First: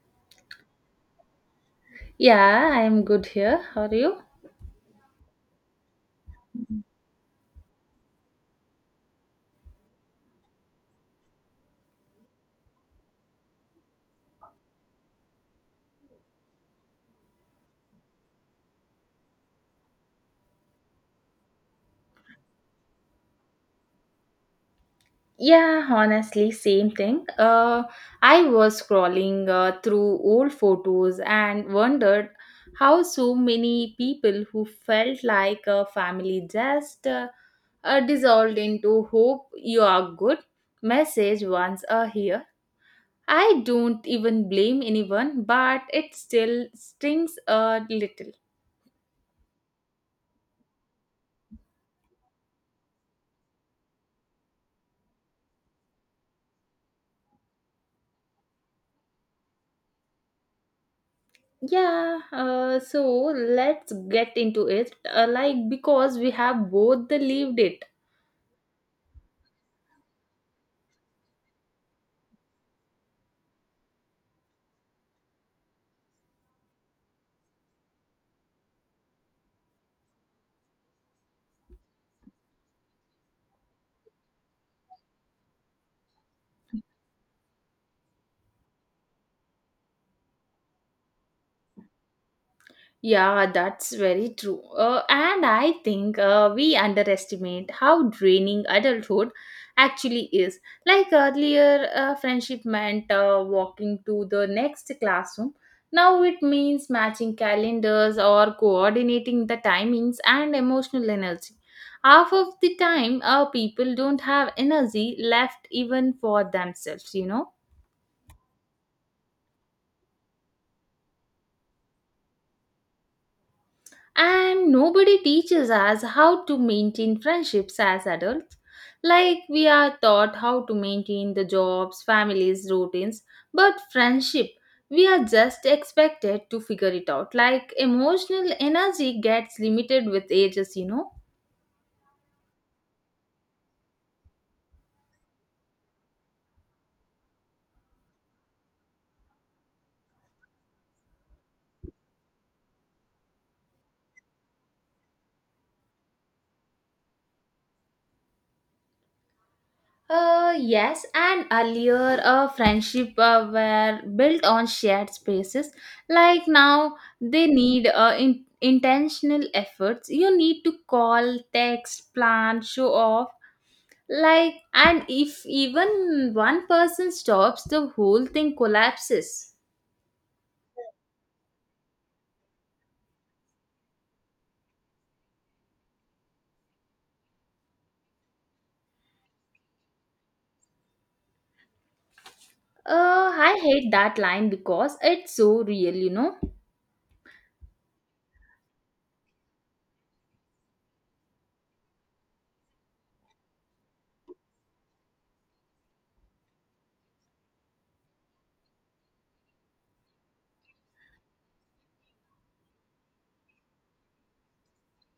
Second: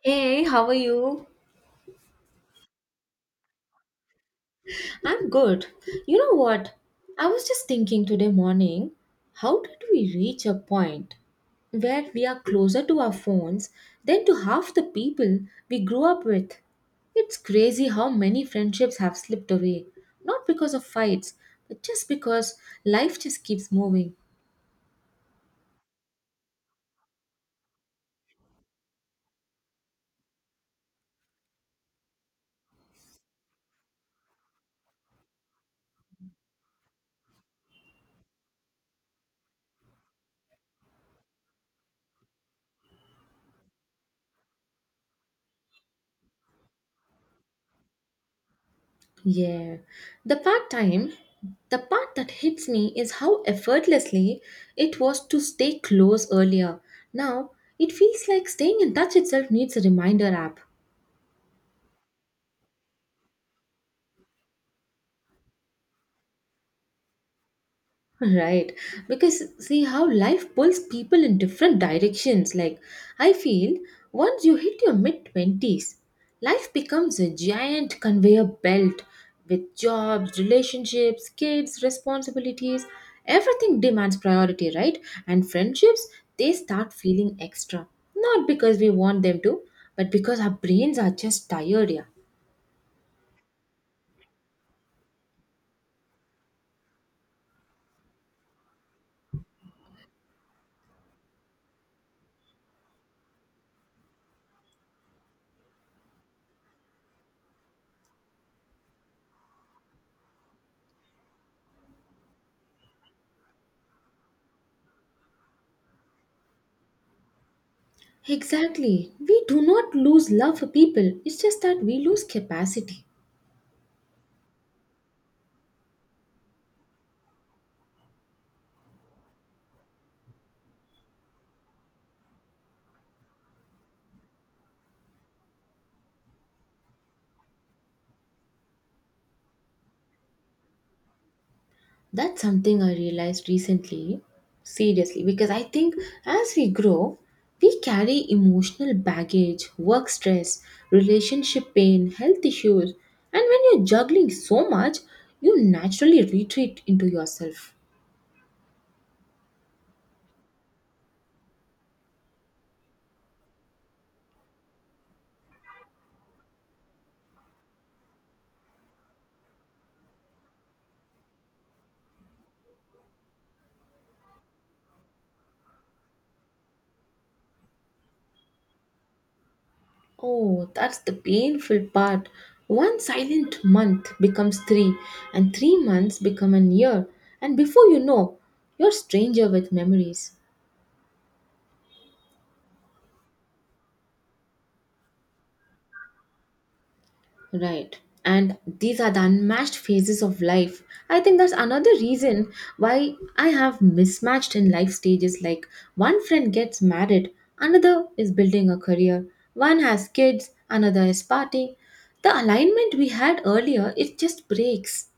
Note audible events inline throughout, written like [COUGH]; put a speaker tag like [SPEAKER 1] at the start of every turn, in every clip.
[SPEAKER 1] Hey, how are you?
[SPEAKER 2] Yeah, I'm good here. How are you?
[SPEAKER 1] I'm good. You know what? I was just thinking today morning, how did we reach a point where we are closer to our phones than to half the people we grew up with? It's crazy how many friendships have slipped away, not because of fights, but just because life just keeps moving.
[SPEAKER 2] Yeah, honestly, same thing. I was scrolling through old photos and wondered how so many people who felt like a family just dissolved into hope you are good message once a here. I don't even blame anyone, but it still stings a little.
[SPEAKER 1] Yeah. The part time, the part that hits me is how effortlessly it was to stay close earlier. Now, it feels like staying in touch itself needs a reminder app.
[SPEAKER 2] Yeah, so let's get into it. Like, because we have both the lived it.
[SPEAKER 1] Right, because see how life pulls people in different directions. Like, I feel once you hit your mid 20s, life becomes a giant conveyor belt with jobs, relationships, kids, responsibilities. Everything demands priority, right? And friendships, they start feeling extra. Not because we want them to, but because our brains are just tired, yeah.
[SPEAKER 2] Yeah, that's very true. And I think we underestimate how draining adulthood actually is. Like earlier, friendship meant walking to the next classroom. Now it means matching calendars or coordinating the timings and emotional energy. Half of the time, people don't have energy left even for themselves, you know.
[SPEAKER 1] Exactly. We do not lose love for people, it's just that we lose capacity.
[SPEAKER 2] And nobody teaches us how to maintain friendships as adults like we are taught how to maintain the jobs families routines, but friendship we are just expected to figure it out, like emotional energy gets limited with ages, you know.
[SPEAKER 1] That's something I realized recently, seriously, because I think as we grow, we carry emotional baggage, work stress, relationship pain, health issues, and when you're juggling so much, you naturally retreat into yourself.
[SPEAKER 2] Yes, and earlier a friendship were built on shared spaces. Like now, they need intentional efforts. You need to call, text, plan, show off. Like, and if even one person stops, the whole thing collapses.
[SPEAKER 1] Oh, that's the painful part. One silent month becomes 3, and 3 months become an year, and before you know, you're a stranger with memories.
[SPEAKER 2] I hate that line because it's so real, you know.
[SPEAKER 1] Right. And these are the unmatched phases of life. I think that's another reason why I have mismatched in life stages like one friend gets married, another is building a career, one has kids, another is partying. The alignment we had earlier, it just breaks.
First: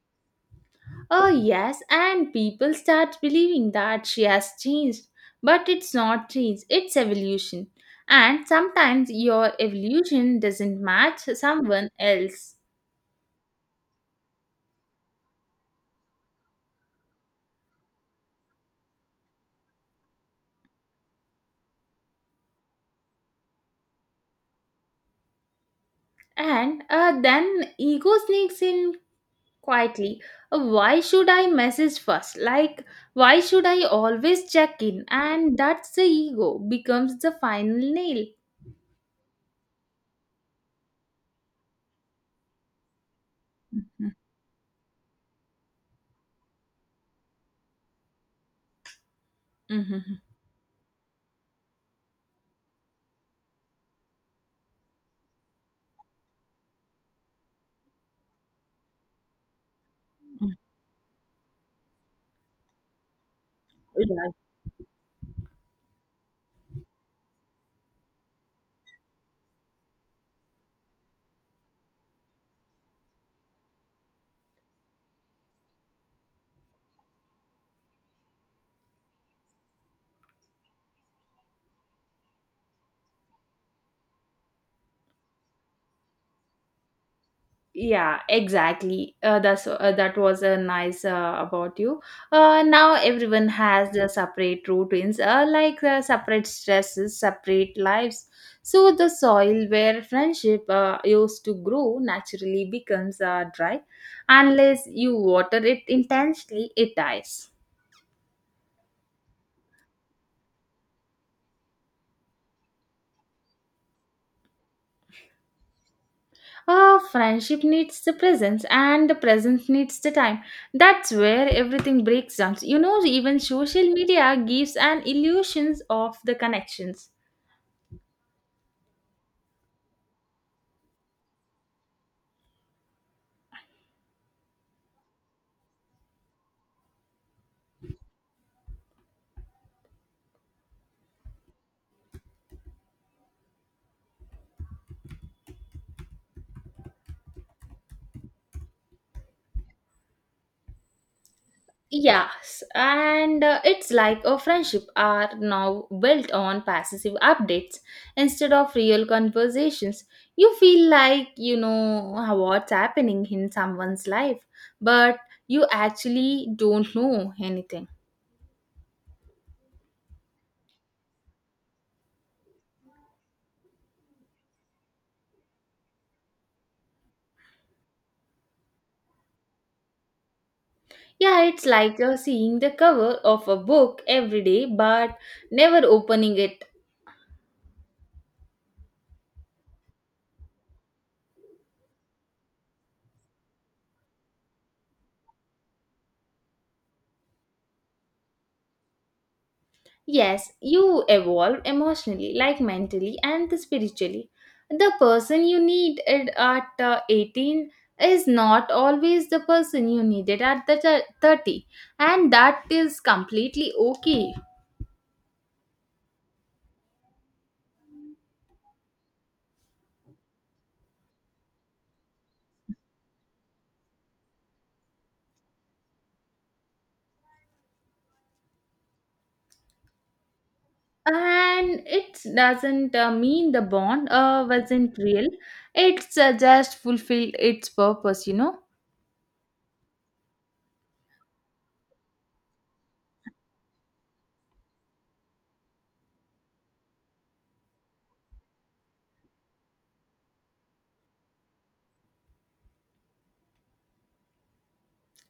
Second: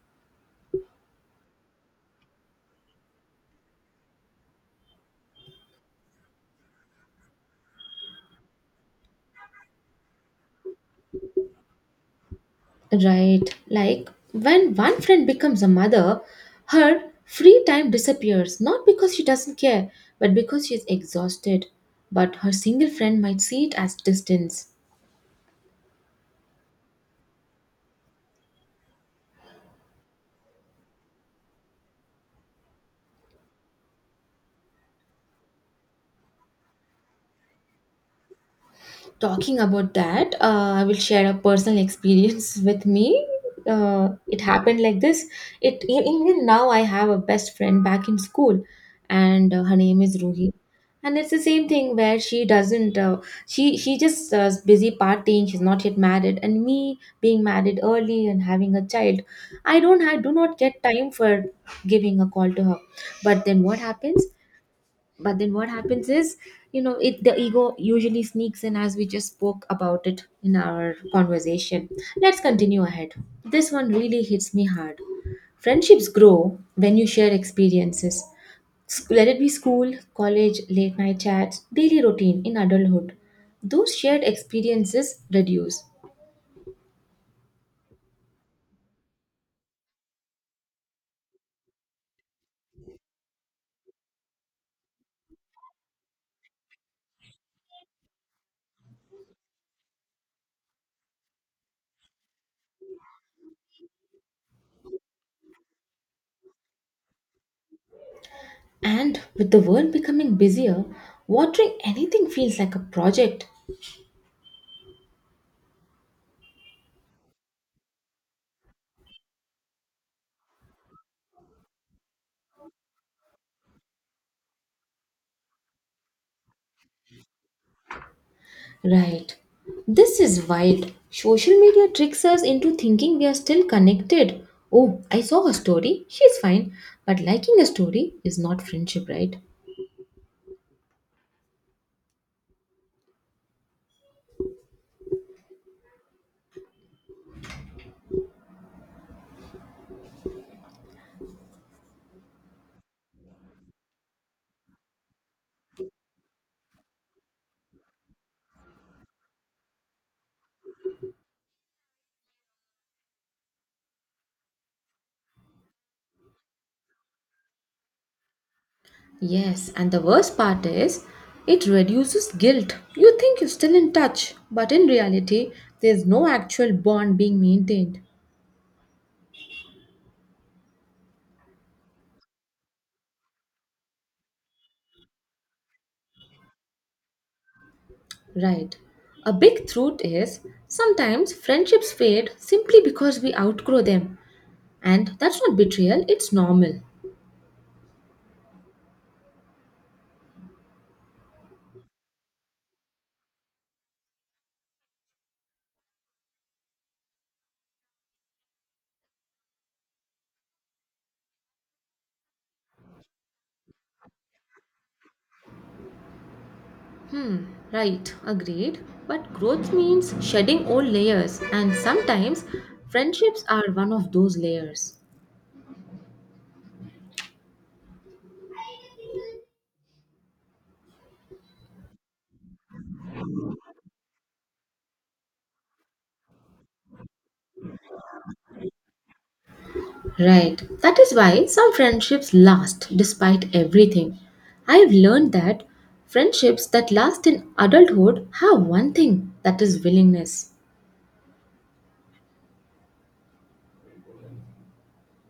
[SPEAKER 2] Oh, yes, and people start believing that she has changed. But it's not change, it's evolution. And sometimes your evolution doesn't match someone else.
[SPEAKER 1] Right. Like when one friend becomes a mother, her free time disappears, not because she doesn't care, but because she's exhausted. But her single friend might see it as distance.
[SPEAKER 2] And then ego sneaks in quietly. Why should I message first? Like, why should I always check in? And that's the ego becomes the final nail.
[SPEAKER 1] Talking about that, I will share a personal experience [LAUGHS] with me.
[SPEAKER 2] Mhm,
[SPEAKER 1] It happened like this. It even now I have a best friend back in school, and her name is
[SPEAKER 2] mhm,
[SPEAKER 1] Ruhi. And it's the same thing where she doesn't. She just is busy partying. She's not yet married, and me being married early and having a child, I don't. I do not get time for giving a call to her. But then what happens?
[SPEAKER 2] mhm.
[SPEAKER 1] But then what happens is, you know, it the ego usually sneaks in, as we just spoke about it in our conversation. Let's continue ahead. This one really hits me hard. Friendships grow when you share experiences. Let it be school, college, late night chats, daily routine. In adulthood, those shared experiences reduce.
[SPEAKER 2] Yeah, exactly. That was a nice about you. Now everyone has their separate routines, like separate stresses, separate lives. So the soil where friendship used to grow naturally becomes dry, unless you water it intensely. It dies.
[SPEAKER 1] And with the world becoming busier, watering anything feels like a project.
[SPEAKER 2] Ah, friendship needs the presence, and the presence needs the time. That's where everything breaks down. You know, even social media gives an illusions of the connections.
[SPEAKER 1] Right. This is wild. Social media tricks us into thinking we are still connected. Oh, I saw her story. She's fine. But liking a story is not friendship, right?
[SPEAKER 2] Yes, and it's like a friendship are now built on passive updates instead of real conversations. You feel like you know what's happening in someone's life, but you actually don't know anything.
[SPEAKER 1] Yes, and the worst part is it reduces guilt. You think you're still in touch, but in reality, there's no actual bond being maintained.
[SPEAKER 2] Yeah, it's like seeing the cover of a book every day but never opening it.
[SPEAKER 1] Right. A big truth is sometimes friendships fade simply because we outgrow them. And that's not betrayal, it's normal.
[SPEAKER 2] Yes, you evolve emotionally, like mentally and spiritually. The person you need it at 18 is not always the person you needed at the 30, and that is completely okay.
[SPEAKER 1] Hmm, right, agreed. But growth means shedding old layers, and sometimes friendships are one of those layers.
[SPEAKER 2] And it doesn't mean the bond wasn't real, it's just fulfilled its purpose, you know.
[SPEAKER 1] Right, that is why some friendships last despite everything. I have learned that friendships that last in adulthood have one thing, that is willingness.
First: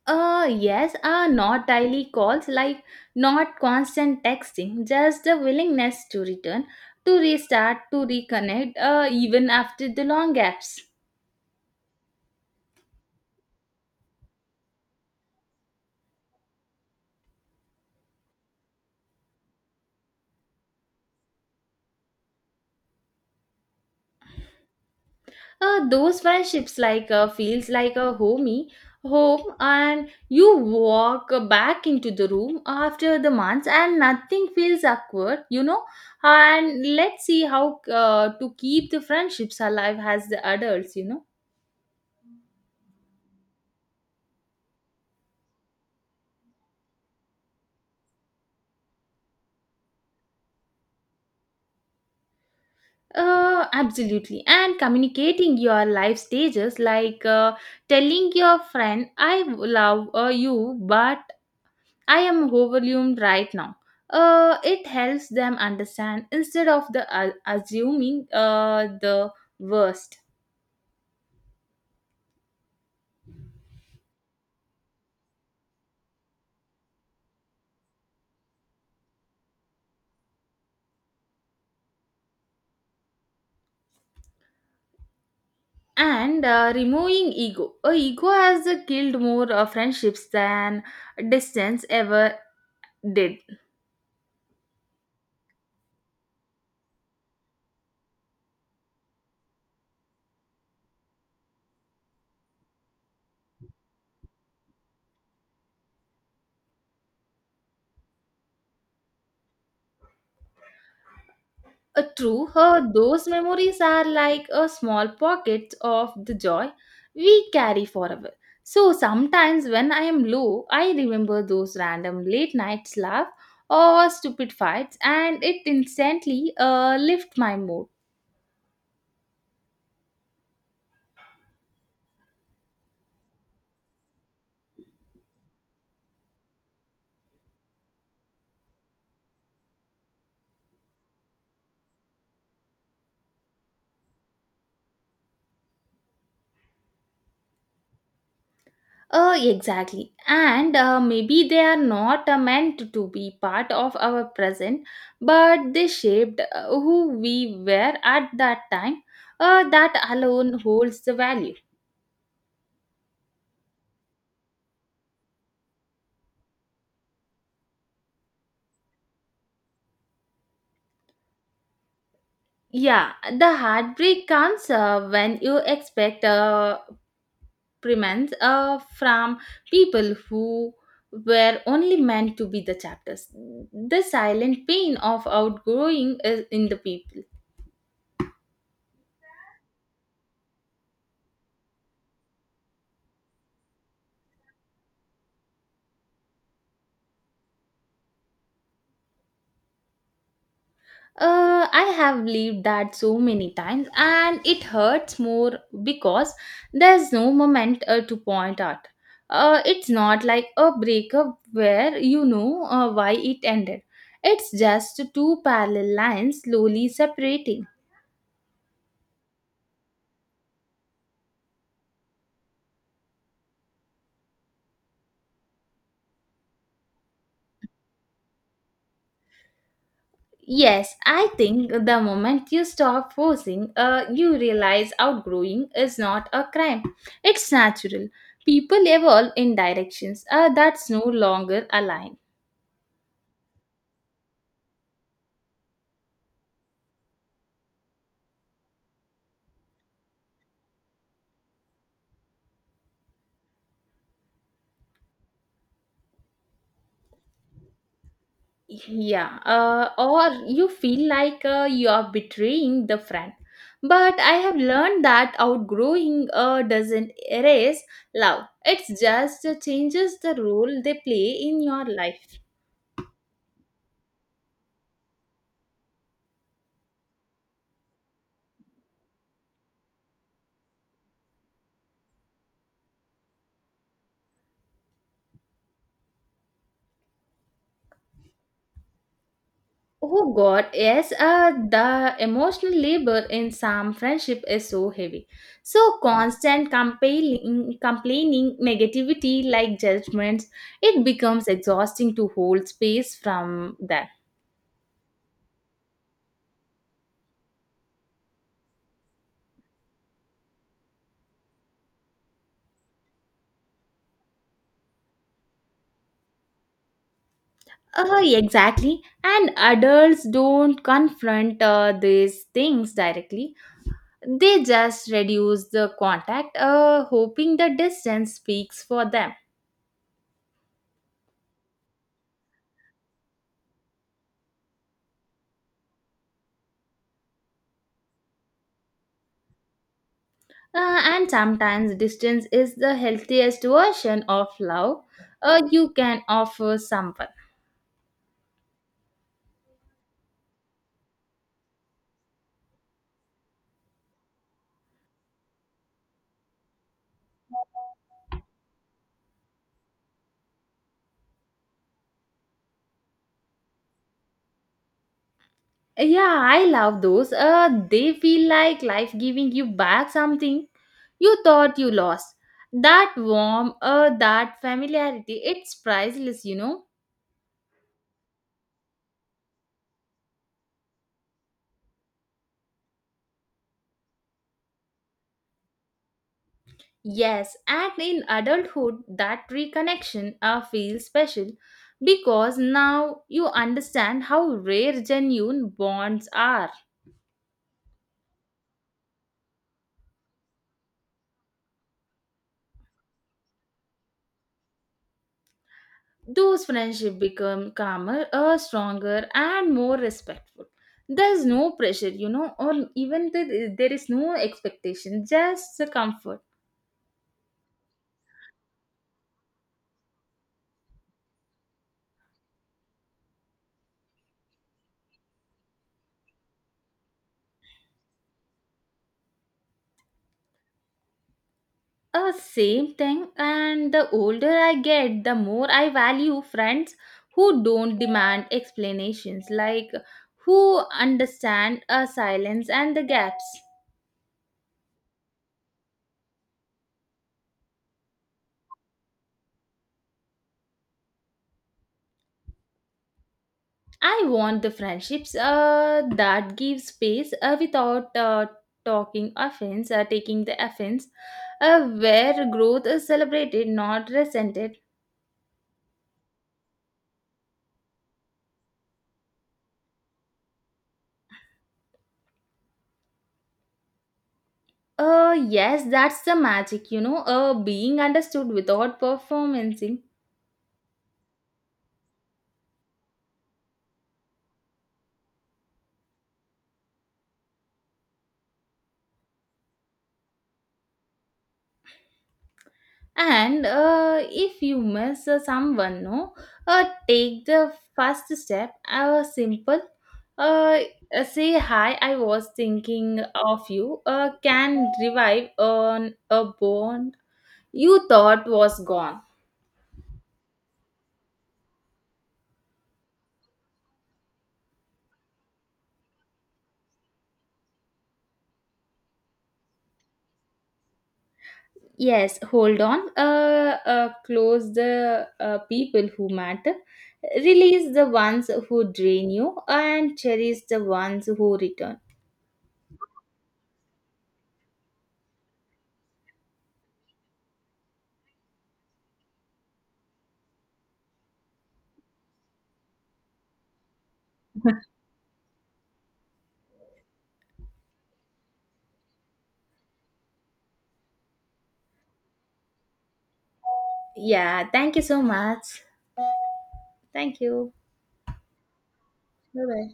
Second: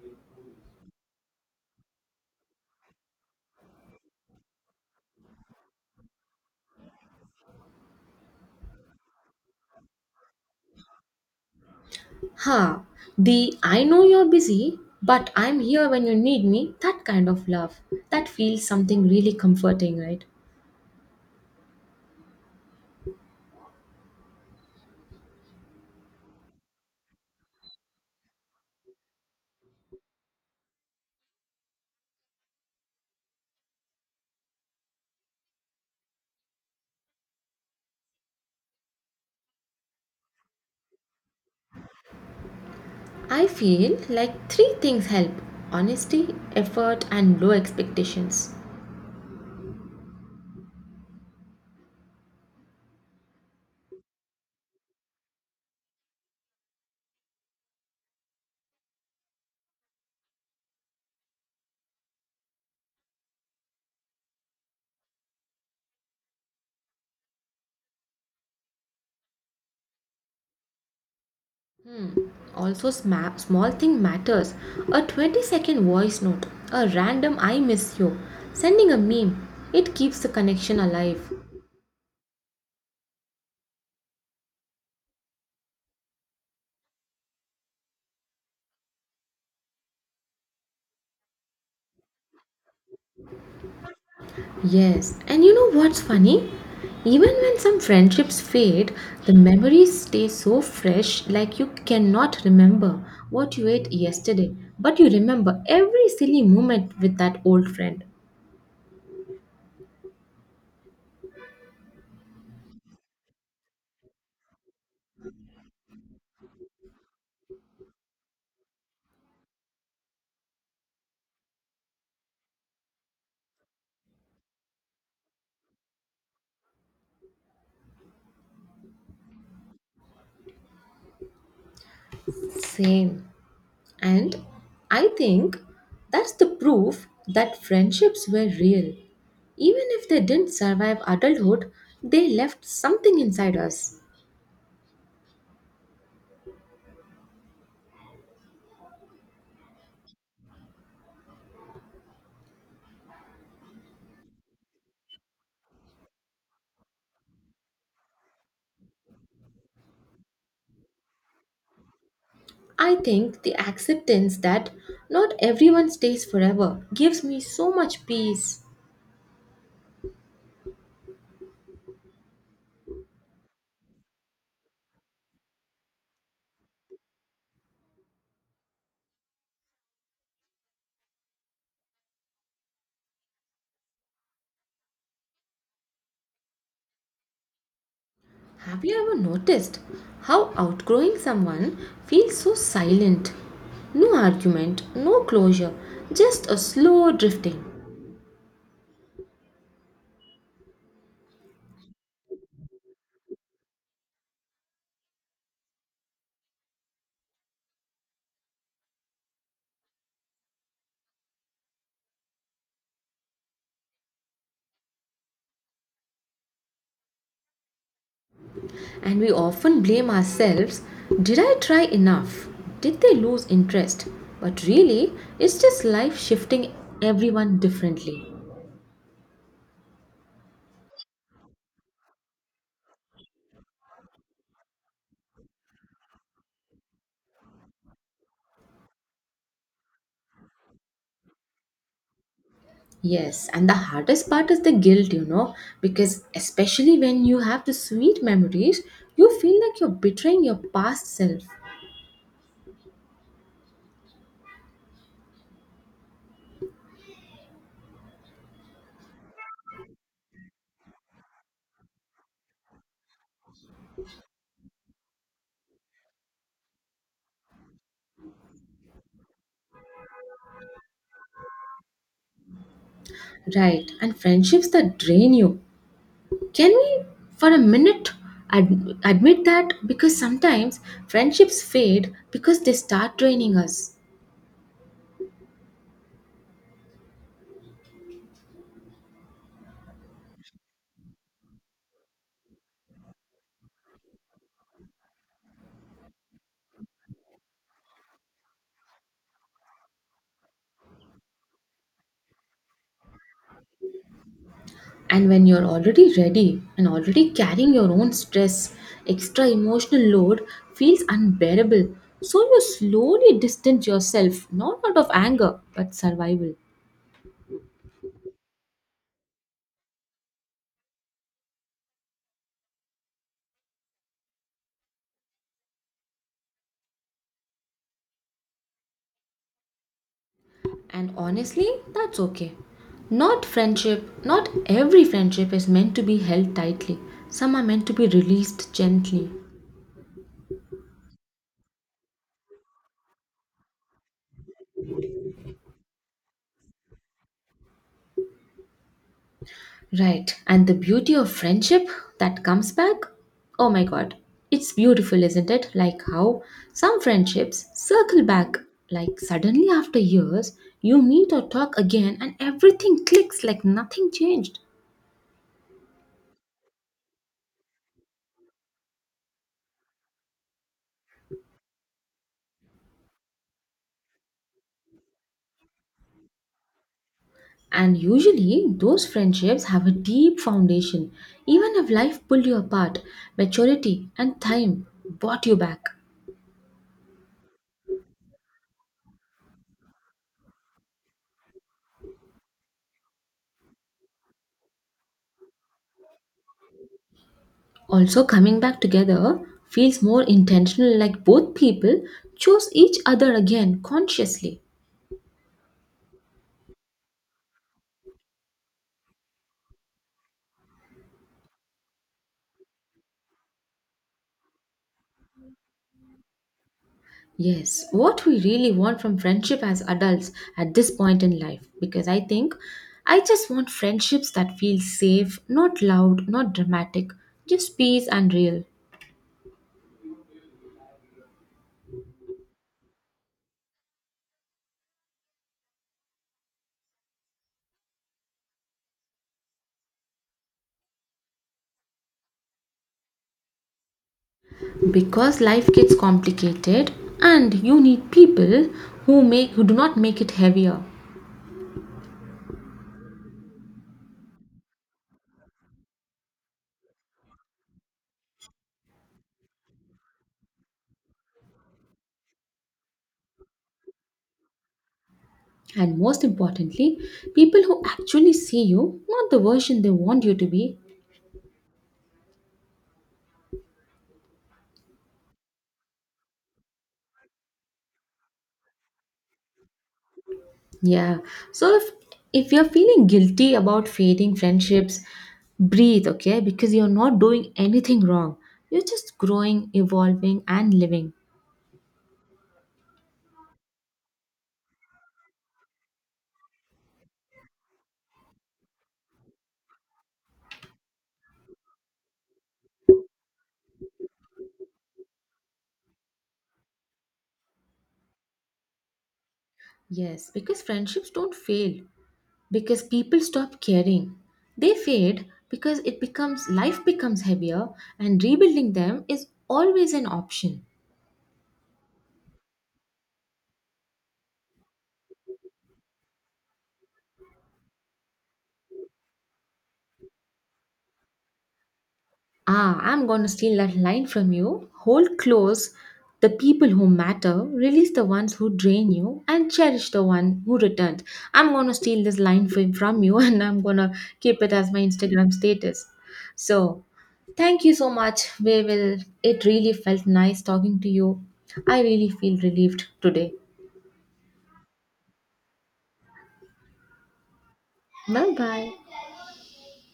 [SPEAKER 2] Yes, not daily calls, like not constant texting, just the willingness to return, to restart, to reconnect, even after the long gaps.
[SPEAKER 1] Ha, the I know you're busy, but I'm here when you need me, that kind of love. That feels something really comforting, right?
[SPEAKER 2] Those friendships like feels like a homey home, and you walk back into the room after the months and nothing feels awkward, you know. And let's see how to keep the friendships alive as the adults, you know.
[SPEAKER 1] I feel like three things help: honesty, effort, and low expectations.
[SPEAKER 2] Absolutely. And communicating your life stages, like telling your friend, I love you, but I am overwhelmed right now. It helps them understand instead of the assuming the worst.
[SPEAKER 1] Also, small thing matters: a 20-second voice note, a random I miss you, sending a meme. It keeps the connection alive.
[SPEAKER 2] And removing ego. Ego has killed more friendships than distance ever did.
[SPEAKER 1] Yes, and you know what's funny? Even when some friendships fade, the memories stay so fresh, like you cannot remember what you ate yesterday, but you remember every silly moment with that old friend.
[SPEAKER 2] True, her those memories are like a small pockets of the joy we carry forever. So sometimes when I am low, I remember those random late nights laugh or stupid fights, and it instantly lift my mood.
[SPEAKER 1] Same. And I think that's the proof that friendships were real. Even if they didn't survive adulthood, they left something inside us.
[SPEAKER 2] Exactly. And maybe they are not meant to be part of our present, but they shaped who we were at that time. That alone holds the value.
[SPEAKER 1] I think the acceptance that not everyone stays forever gives me so much peace.
[SPEAKER 2] Yeah, the heartbreak comes when you expect premiums from people who were only meant to be the chapters. The silent pain of outgrowing is in the people.
[SPEAKER 1] Have you ever noticed how outgrowing someone feels so silent? No argument, no closure, just a slow drifting.
[SPEAKER 2] I have believed that so many times, and it hurts more because there's no moment to point at. It's not like a breakup where you know why it ended. It's just two parallel lines slowly separating.
[SPEAKER 1] And we often blame ourselves: did I try enough? Did they lose interest? But really, it's just life shifting everyone differently.
[SPEAKER 2] Yes, I think the moment you stop forcing, you realize outgrowing is not a crime. It's natural. People evolve in directions that's no longer aligned.
[SPEAKER 1] Yes, and the hardest part is the guilt, you know, because especially when you have the sweet memories, you feel like you're betraying your past self.
[SPEAKER 2] Yeah, or you feel like you are betraying the friend. But I have learned that outgrowing doesn't erase love, it just changes the role they play in your life.
[SPEAKER 1] Right, and friendships that drain you. Can we, for a minute, admit that? Because sometimes friendships fade because they start draining us.
[SPEAKER 2] Oh God, yes, the emotional labor in some friendship is so heavy. So constant complaining, negativity like judgments, it becomes exhausting to hold space from that.
[SPEAKER 1] And when you're already ready and already carrying your own stress, extra emotional load feels unbearable. So you slowly distance yourself, not out of anger, but survival.
[SPEAKER 2] Exactly. And adults don't confront these things directly. They just reduce the contact, hoping the distance speaks for them.
[SPEAKER 1] And honestly, that's okay. Not every friendship is meant to be held tightly. Some are meant to be released gently.
[SPEAKER 2] And sometimes distance is the healthiest version of love you can offer someone.
[SPEAKER 1] Right. And the beauty of friendship that comes back? Oh my god. It's beautiful, isn't it? Like how some friendships circle back. Like suddenly after years, you meet or talk again and everything clicks like nothing changed.
[SPEAKER 2] Yeah, I love those. They feel like life giving you back something you thought you lost. That warmth, that familiarity, it's priceless, you know.
[SPEAKER 1] And usually, those friendships have a deep foundation. Even if life pulled you apart, maturity and time brought you back.
[SPEAKER 2] Yes, and in adulthood, that reconnection feels special because now you understand how rare genuine bonds are.
[SPEAKER 1] Also, coming back together feels more intentional, like both people choose each other again consciously.
[SPEAKER 2] Those friendships become calmer, stronger, and more respectful. There's no pressure, you know, or even there is no expectation, just the comfort.
[SPEAKER 1] Yes, what we really want from friendship as adults at this point in life, because I think I just want friendships that feel safe, not loud, not dramatic, just peace and real.
[SPEAKER 2] Same thing. And the older I get, the more I value friends who don't demand explanations, like who understand a silence and the gaps.
[SPEAKER 1] Because life gets complicated and you need people who do not make it heavier.
[SPEAKER 2] I want the friendships that give space without talking offense, taking the offense, where growth is celebrated, not resented.
[SPEAKER 1] And most importantly, people who actually see you, not the version they want you to be.
[SPEAKER 2] Yes, that's the magic, you know, being understood without performancing.
[SPEAKER 1] Yeah. So if you're feeling guilty about fading friendships, breathe, okay? Because you're not doing anything wrong. You're just growing, evolving and living.
[SPEAKER 2] And if you miss someone, no, take the first step, simple, uh, say hi, I was thinking of you, can revive on a bone you thought was gone.
[SPEAKER 1] Yes, because friendships don't fail because people stop caring. They fade because it becomes life becomes heavier, and rebuilding them is always an option.
[SPEAKER 2] Yes, hold on, close the people who matter, release the ones who drain you, and cherish the ones who return.
[SPEAKER 1] Ah, I'm gonna steal that line from you. Hold close the people who matter, release the ones who drain you, and cherish the one who returned. I'm gonna steal this line from you [LAUGHS] and I'm gonna keep it as my Instagram status. So, thank you so much. We will, it really felt nice talking to you. I really feel relieved today.
[SPEAKER 2] Yeah, thank you so much. Thank you.
[SPEAKER 1] Bye bye.
[SPEAKER 2] Bye bye.